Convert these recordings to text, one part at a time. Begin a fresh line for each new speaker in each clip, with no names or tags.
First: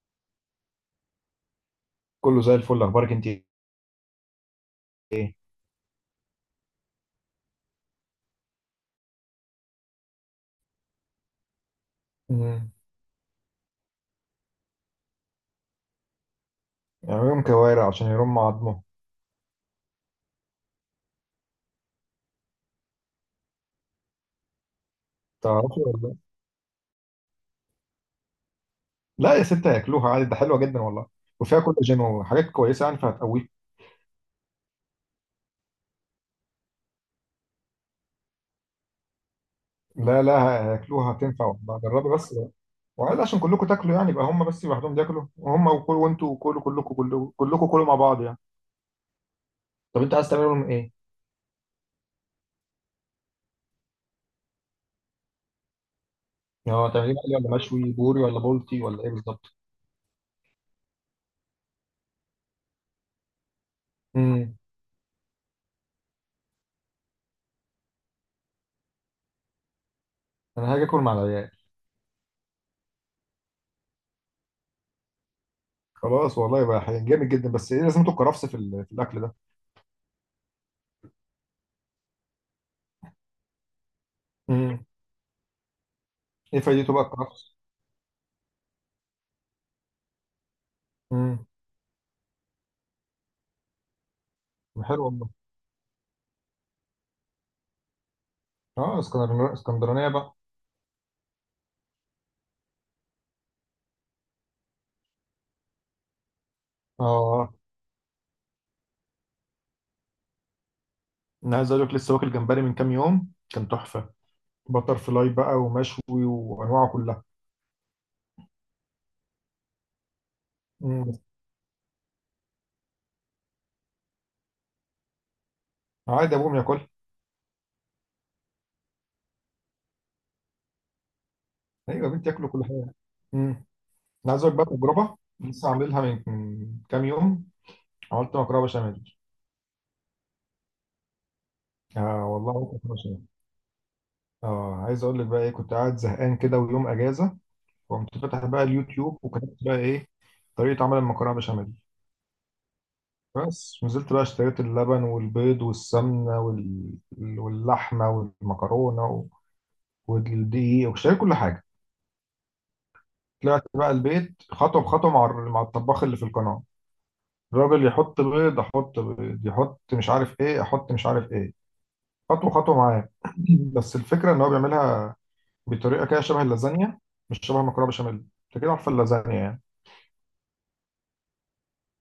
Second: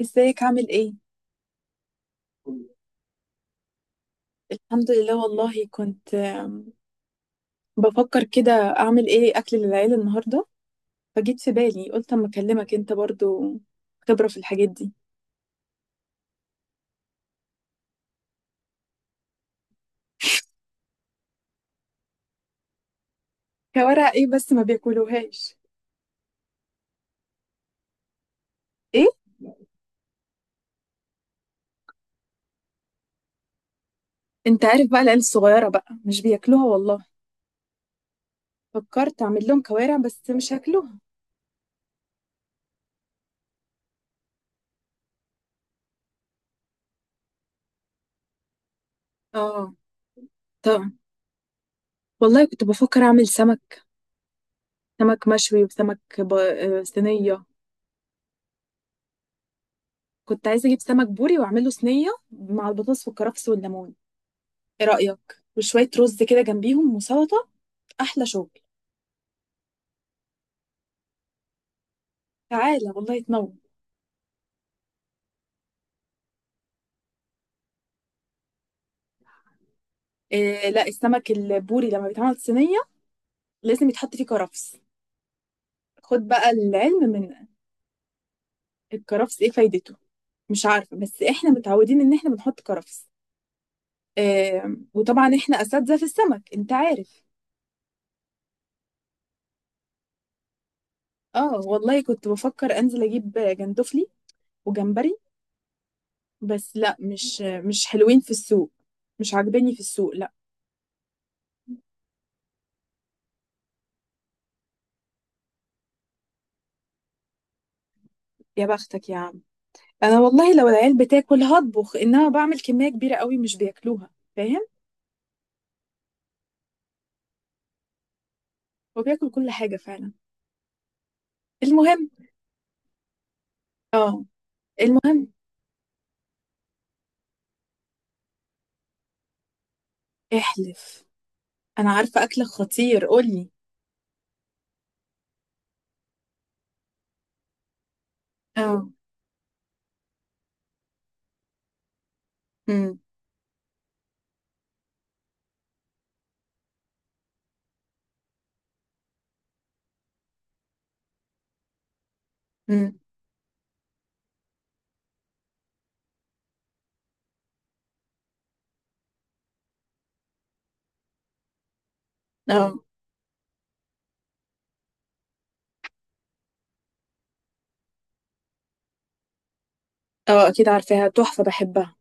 ازيك عامل ايه؟
كله زي الفل، اخبارك انت؟
الحمد لله
ايه؟
والله. كنت بفكر كده اعمل ايه اكل للعيلة النهاردة. فجيت في بالي قلت اما
مم.
اكلمك انت برضو خبرة في الحاجات دي.
يعملهم كوارع عشان يرموا عظمه.
كوارع ايه بس ما بياكلوهاش.
تعرفي ولا لا؟
ايه؟
لا يا ستة، هياكلوها عادي، ده حلوه جدا والله. وفيها كولاجين وحاجات كويسه، يعني فهتقويك.
انت عارف بقى العيال الصغيرة بقى مش بياكلوها والله. فكرت اعمل لهم كوارع
لا،
بس
لا.
مش هاكلوها.
هياكلوها، هتنفع والله، جربي بس. وعادي عشان كلكم تاكلوا يعني، يبقى هم بس لوحدهم بياكلوا وهم وكل، وانتوا كلوا كلكم كلكم كلكم كلوا مع بعض يعني.
اه.
طب انت عايز تعملهم ايه؟
طبعا. والله كنت بفكر اعمل سمك. سمك مشوي وسمك ب... آه،
اه، تعمليه مقلي
صينية.
ولا مشوي، بوري ولا بولتي ولا ايه بالظبط؟
كنت عايزة اجيب سمك بوري واعمله صينية مع البطاطس والكرفس والليمون.
امم
ايه رأيك وشوية رز كده جنبيهم وسلطة. أحلى شغل.
انا هاجي اكل مع العيال.
تعالى والله تنور.
خلاص والله، يبقى جامد جدا، بس ايه لازمته الكرفس في الاكل ده؟
إيه، لا السمك البوري لما بيتعمل صينية لازم يتحط فيه كرفس.
امم.
خد بقى
ايه فايدته بقى
العلم من.
الكرفس؟
الكرفس ايه فايدته. مش عارفة بس
امم.
احنا متعودين ان احنا بنحط كرفس. إيه.
حلو والله.
وطبعا احنا أساتذة في السمك انت عارف.
اه، اسكندرانية اسكندرانية بقى.
اه والله كنت بفكر انزل اجيب جندفلي وجمبري. بس لا، مش
اه،
مش حلوين في السوق. مش عاجباني في السوق لا.
انا عايز اقول لك، لسه واكل جمبري من كام يوم، كان تحفة. بتر فلاي بقى، ومشوي، وانواعه كلها.
يا بختك يا عم. انا والله لو العيال
امم.
بتاكل هطبخ، انما بعمل كميه كبيره قوي مش بياكلوها. فاهم.
عادي، ابوهم ياكل.
وبياكل كل حاجه فعلا.
ايوه
المهم.
يا بنتي، ياكلوا كل حاجة. امم.
اه.
انا عايز اقول لك بقى تجربة،
المهم.
لسه عاملها من كام يوم. عملت مكرونة بشاميل.
احلف. انا عارفه
اه
اكلك
والله، عملت مكرونة
خطير
بشاميل.
قولي.
اه، عايز اقول لك بقى ايه، كنت قاعد زهقان كده ويوم اجازة. وقمت فاتح بقى
اه.
اليوتيوب، وكتبت بقى ايه؟ طريقة عمل المكرونة بشاميل.
امم.
بس نزلت بقى اشتريت اللبن والبيض والسمنة واللحمة والمكرونة والدقيق، واشتريت كل حاجة.
امم.
طلعت بقى البيت خطوة بخطوة مع الطباخ اللي في القناة. الراجل يحط بيض أحط بيض، يحط مش عارف إيه أحط مش عارف إيه. خطوة خطوة
اه.
معاه. بس الفكرة إن هو بيعملها بطريقة كده شبه اللازانيا، مش شبه المكرونة بشاميل. أنت كده عارفة اللازانيا يعني.
اه اكيد عارفاها تحفه بحبها.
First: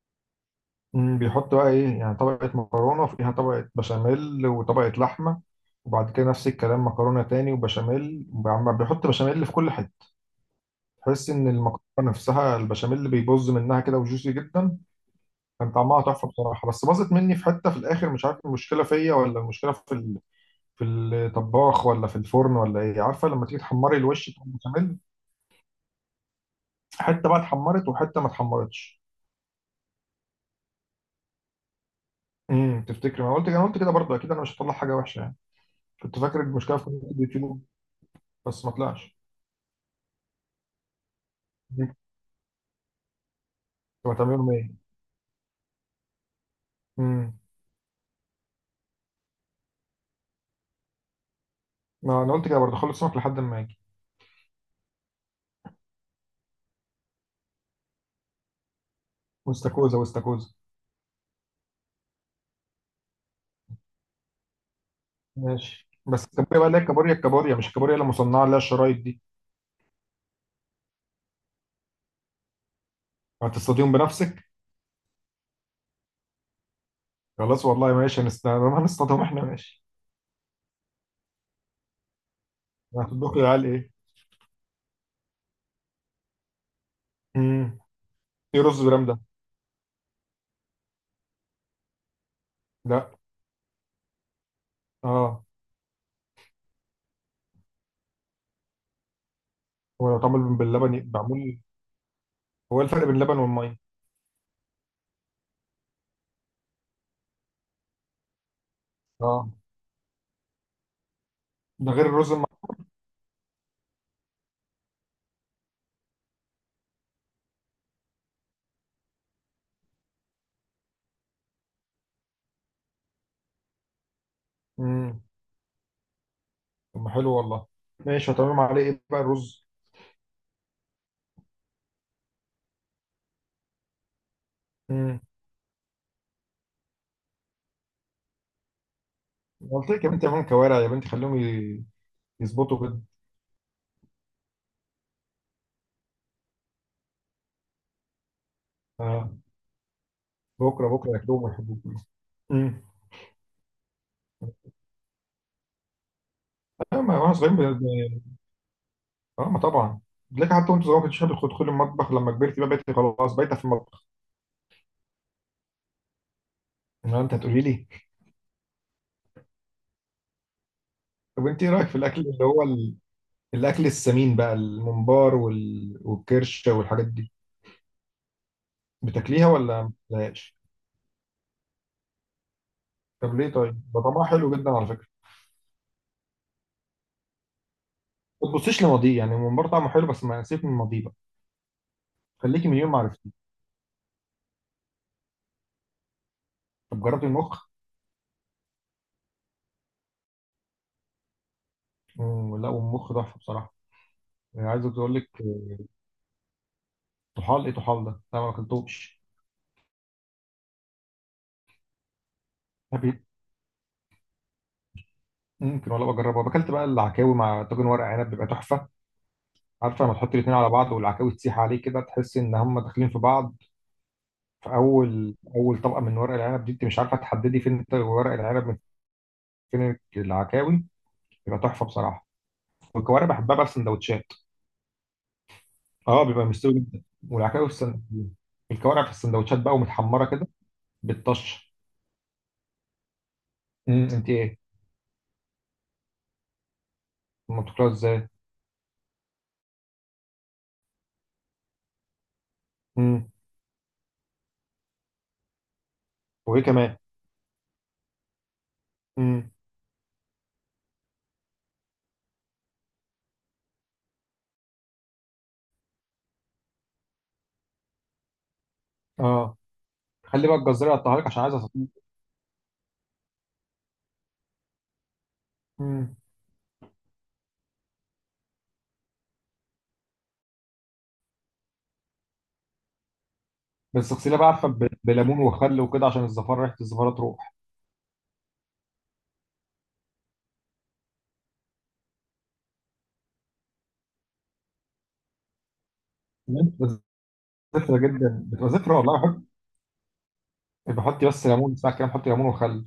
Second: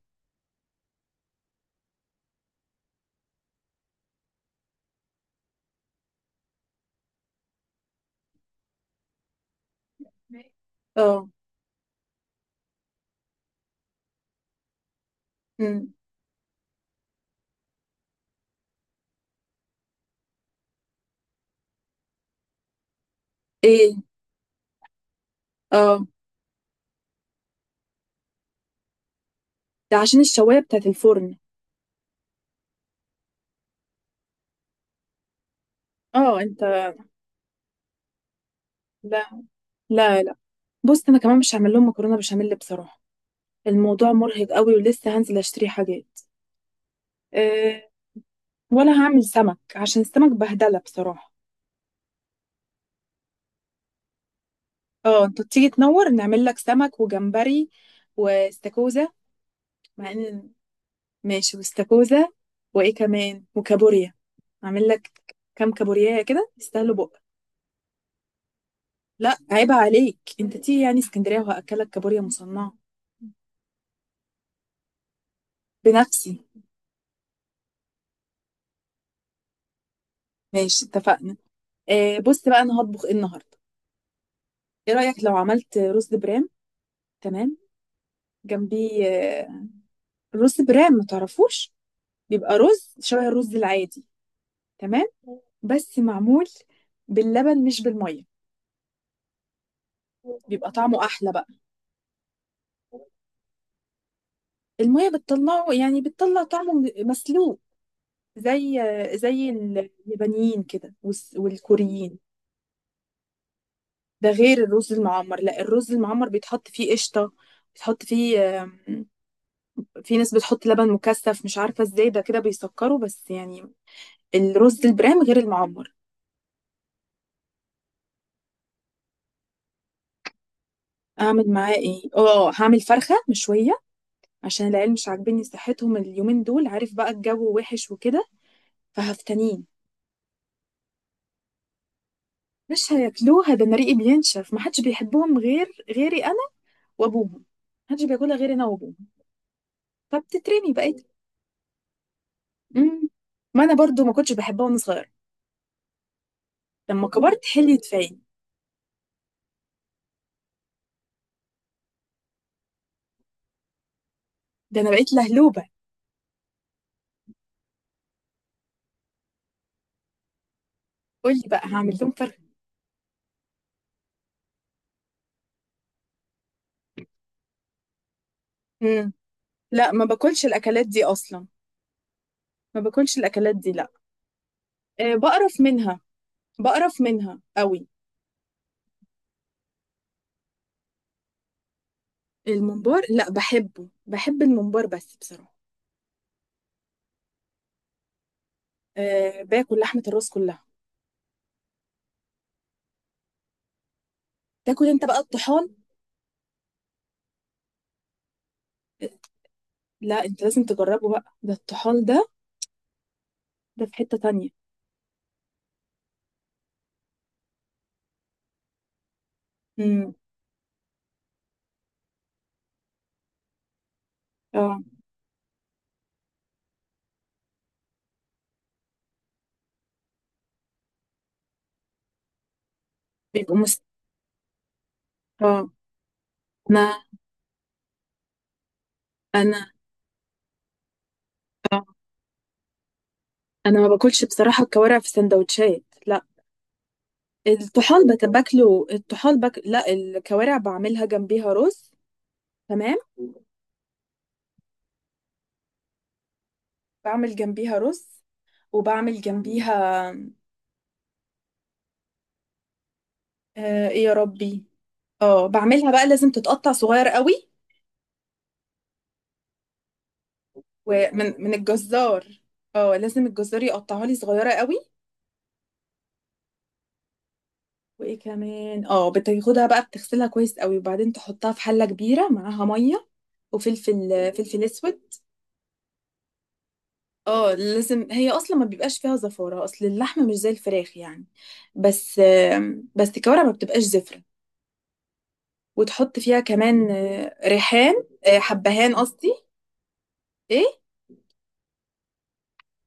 بيحط بقى ايه يعني، طبقة مكرونة وفيها طبقة بشاميل وطبقة لحمة. وبعد كده نفس الكلام، مكرونة تاني وبشاميل، عم بيحط بشاميل في كل حتة.
اه.
تحس ان المكرونة نفسها، البشاميل اللي بيبوظ منها كده، وجوسي جدا. كان
امم.
طعمها تحفة بصراحة، بس باظت مني في حتة في الاخر، مش عارف المشكلة فيا ولا المشكلة في الطباخ ولا في الفرن ولا ايه. عارفة لما تيجي
ايه.
تحمري الوش بتاع البشاميل،
اه.
حتة بقى اتحمرت وحتة ما اتحمرتش.
ده عشان الشوايه بتاعت الفرن.
تفتكري؟ ما أنا قلت انا قلت كده برضه، اكيد انا مش هطلع حاجة وحشة يعني. كنت
اه
فاكر
انت،
المشكلة في اليوتيوب، بس ما طلعش.
لا، لا، لا. بص انا كمان مش هعمل لهم
مم.
مكرونه بشاميل بصراحه. الموضوع
تبقى 80
مرهق قوي
و100.
ولسه هنزل اشتري حاجات.
امم.
آه. ولا هعمل سمك عشان السمك بهدلة بصراحة.
ما انا قلت كده برضه، خلص سمك لحد ما اجي.
اه انت تيجي تنور نعمل لك سمك وجمبري واستاكوزا.
واستاكوزا
مع ان،
واستاكوزا.
ماشي واستاكوزا. وايه كمان وكابوريا. اعمل لك. كام
ماشي،
كابوريا
بس
كده
الكابوريا بقى اللي هي
يستاهلوا
الكابوريا
بقى.
الكابوريا، مش الكابوريا اللي مصنعه اللي هي الشرايط دي.
لا عيب عليك، انت تيجي يعني اسكندرية وهأكلك كابوريا مصنعة.
هتصطاديهم بنفسك؟
بنفسي.
خلاص والله، ماشي، هنصطادهم احنا، ماشي.
ماشي اتفقنا. آه بص بقى انا هطبخ ايه
هتطبخ يا
النهارده.
عيال ايه؟
ايه رأيك لو عملت رز برام؟ تمام.
امم. ايه رز برام
جنبيه.
ده؟
رز برام ما تعرفوش؟ بيبقى رز
لا.
شبه الرز العادي. تمام.
اه.
بس معمول باللبن مش بالميه.
هو لو اتعمل
بيبقى
باللبن
طعمه
يبقى
احلى بقى.
معمول. هو إيه الفرق بين اللبن والميه؟
الميه بتطلعه، يعني بتطلع طعمه مسلوق. زي زي
اه.
اليابانيين كده
ده غير
والكوريين.
الرز.
ده غير الرز المعمر، لا الرز المعمر بيتحط فيه قشطه. بتحط فيه في ناس بتحط لبن مكثف مش عارفه ازاي ده كده بيسكره بس يعني. الرز البرام
امم.
غير المعمر.
طب ما حلو والله. ماشي، هتعملهم عليه ايه بقى الرز؟
اعمل معاه ايه، اه هعمل فرخه مشويه عشان العيال مش
امم.
عاجبني صحتهم اليومين دول، عارف بقى الجو وحش وكده. فهفتنين.
قلت لك يا بنتي اعملهم كوارع، يا بنتي خليهم يظبطوا
مش
جدا.
هياكلوها، ده انا ريقي بينشف، ما حدش بيحبهم غير غيري انا وابوهم. ما حدش بياكلها غير انا وابوهم.
آه.
فبتترمي
بكره
بقيت.
بكره ياكلوهم ويحبوهم كلهم. امم.
امم. ما انا برضو ما كنتش بحبها وانا صغيره،
انا
لما
ما واحنا
كبرت
صغيرين ب-
حليت فيا.
ب- اه، ما طبعا. بتلاقي حتى وانت صغير ما كنتش حابب تدخل المطبخ، لما كبرت بقى بقيت خلاص بايته في المطبخ.
ده انا بقيت لهلوبه.
ما انت هتقولي لي.
قول
طب
لي بقى
انت ايه رايك في
هعمل لهم
الاكل
فرخه.
اللي هو الاكل السمين بقى، الممبار والكرشه والحاجات دي.
امم.
بتاكليها ولا
لا
ما
ما باكلش
بتاكلهاش؟
الاكلات دي اصلا. ما باكلش
طب ليه؟
الاكلات دي
طيب
لا.
ده طعمها حلو جدا على فكره.
أه بقرف منها. بقرف منها قوي.
ما تبصيش لماضيه، يعني الممبار طعمه حلو، بس ما سيبك من الماضيه بقى. خليكي من يوم ما
الممبار لا
عرفتيه.
بحبه، بحب الممبار بس بصراحه.
طب جربتي المخ؟
أه باكل لحمه الراس كلها.
مم، لا، والمخ تحفه بصراحه. يعني عايز
تاكل انت
اقول
بقى
لك.
الطحال.
طحال ايه طحال ده؟ لا، ما اكلتوش.
لا انت لازم تجربه بقى ده الطحال ده.
أبي-
ده في حتة تانية.
ممكن ولا بجربه؟ اكلت بقى العكاوي مع طاجن ورق عنب، بيبقى تحفه. عارفه،
امم.
لما تحط الاثنين على بعض والعكاوي تسيح عليه كده، تحس ان هم داخلين في بعض. في
اه
اول اول طبقه من ورق العنب دي، انت مش عارفه تحددي فين ورق العنب من فين العكاوي. بيبقى تحفه بصراحه. والكوارع بحبها
بيبقوا
بقى في
مست
سندوتشات.
اه.
اه، بيبقى مستوي جدا.
انا
والعكاوي في السندوتشات، الكوارع في السندوتشات
انا
بقى ومتحمره كده، بالطشه.
اه انا ما باكلش
انت ايه؟
بصراحة الكوارع في سندوتشات لا.
ما بتاكلوها
الطحال
ازاي؟
باكله الطحال لا الكوارع بعملها جنبيها رز. تمام.
امم. وايه كمان؟
بعمل جنبيها رز. وبعمل
امم.
جنبيها. آه ايه يا ربي. اه بعملها بقى لازم تتقطع صغير قوي.
اه. خلي بقى الجزار يقطعها لك
ومن
عشان
من
عايز.
الجزار. اه لازم الجزار يقطعها لي صغيرة قوي.
مم.
وايه كمان، اه بتاخدها بقى بتغسلها كويس قوي وبعدين تحطها في حله كبيره معاها ميه، وفلفل
بس اغسليها بقى
فلفل
عارفه
اسود.
بليمون وخل وكده، عشان الزفاره ريحه الزفاره
اه
تروح.
لازم هي اصلا ما بيبقاش فيها زفاره، اصل اللحمه مش زي الفراخ يعني. بس الكوارع ما بتبقاش زفره. وتحط فيها كمان
بتبقى
ريحان.
زفره جدا، بتبقى زفره
حبهان
والله.
قصدي.
بحط
ايه.
بحط بس ليمون ساعه كده، بحط ليمون وخل.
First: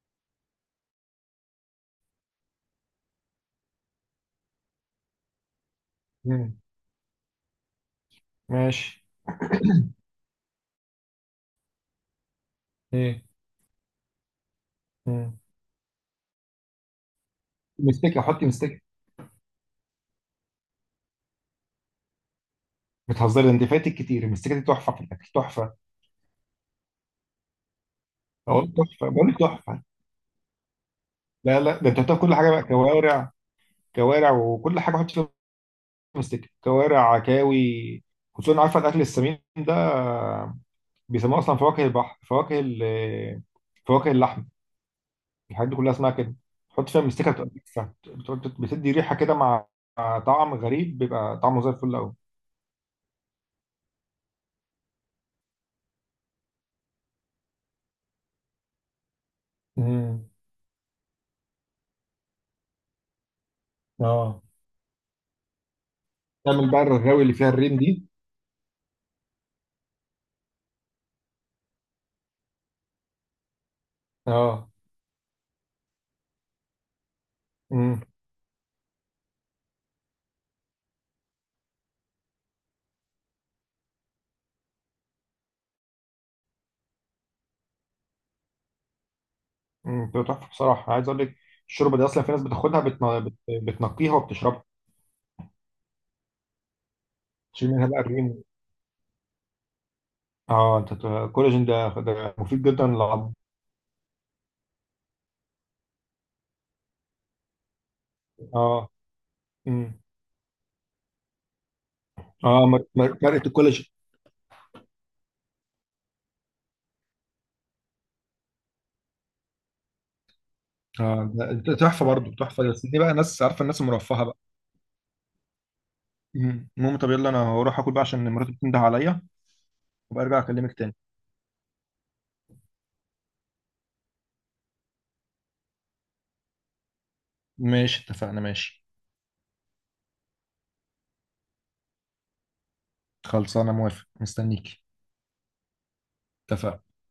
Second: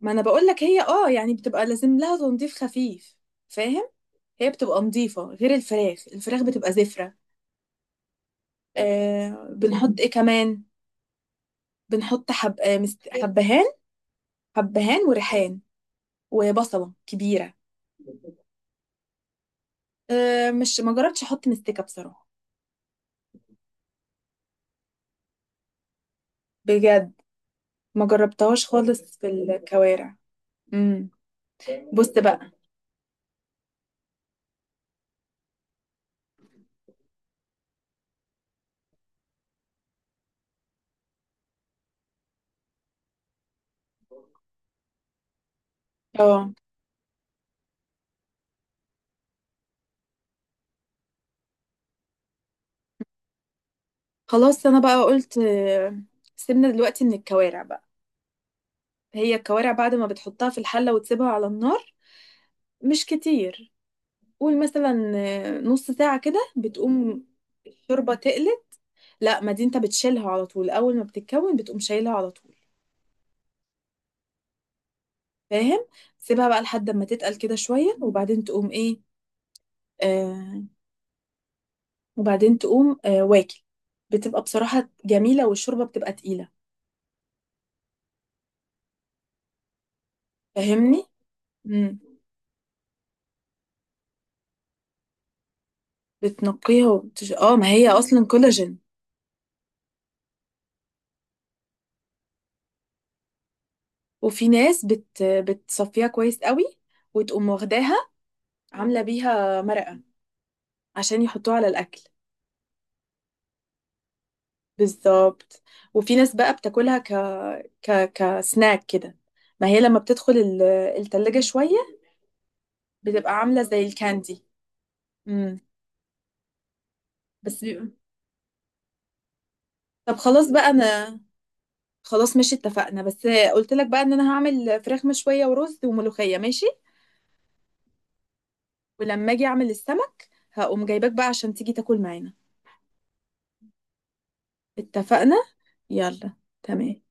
ما انا بقول لك، هي يعني بتبقى لازم لها تنظيف خفيف. فاهم. هي بتبقى نظيفه غير الفراخ
مم.
بتبقى زفره.
ماشي.
آه بنحط ايه كمان. بنحط
ايه؟
حبهان. حبهان
مم.
وريحان. وبصلة كبيرة.
مستكه، حطي مستكه.
أه مش ما جربتش احط مستكة بصراحة.
بتهزري انت؟ فاتك كتير، المستكه دي تحفه في الاكل، تحفه.
بجد، ما جربتهاش
اقول
خالص
تحفه
في
بقول لك تحفه.
الكوارع. امم.
لا، لا، ده انت
بص
حطيها في كل
بقى.
حاجه بقى، كوارع. كوارع وكل حاجه حطي فيها. مستكه، كوارع، عكاوي. خصوصا عارفه الاكل السمين ده، بيسموه اصلا فواكه البحر، فواكه اللحم. الحاجات دي كلها اسمها كده.
اه
تحط فيها مستكه بتبقى تحفة. بتدي ريحه كده، مع طعم غريب، بيبقى طعمه زي الفل قوي.
خلاص انا بقى قلت سيبنا دلوقتي من الكوارع بقى. هي الكوارع بعد ما
امم.
بتحطها في الحلة وتسيبها على النار مش كتير،
اه.
قول مثلا نص ساعة كده
تعمل بقى الرغاوي
بتقوم
اللي فيها الرين دي.
الشوربة تقلت. لا ما دي انت بتشيلها على طول، اول ما بتتكون بتقوم شايلها على طول.
اه.
فاهم. سيبها بقى لحد ما تتقل كده شوية
امم.
وبعدين تقوم ايه. آه. وبعدين تقوم واكل. بتبقى بصراحة جميلة والشوربة بتبقى تقيلة.
امم. بتبقى تحفه بصراحه،
فاهمني؟
عايز اقول لك. الشوربه
مم.
دي اصلا، في ناس بتاخدها بتنقيها وبتشربها.
اه ما
تشيل منها
هي
بقى
أصلا
الريم.
كولاجين.
اه، انت الكولاجين ده مفيد جدا للعظم.
وفي ناس بتصفيها كويس قوي وتقوم واخداها
اه.
عاملة بيها
امم.
مرقة عشان يحطوها على الأكل.
اه، مرقه الكولاجين.
بالظبط. وفي ناس بقى بتاكلها كسناك كده. ما هي لما بتدخل
اه،
التلاجة
ده
شوية
تحفه برضه، تحفه، بس دي بقى
بتبقى
ناس
عاملة
عارفه، الناس
زي
المرفهه بقى.
الكاندي. مم.
المهم، طب يلا، انا
بس
هروح
بيبقى-
اكل بقى عشان مراتي بتنده عليا،
طب
وبرجع
خلاص بقى
اكلمك تاني.
أنا. خلاص ماشي اتفقنا. بس قلت لك بقى ان انا هعمل فراخ مشوية ورز وملوخية، ماشي.
ماشي اتفقنا ماشي.
ولما اجي اعمل السمك هقوم جايباك بقى عشان تيجي تاكل معانا.
خلصانه، موافق، مستنيك.
اتفقنا. يلا.
اتفقنا.
تمام.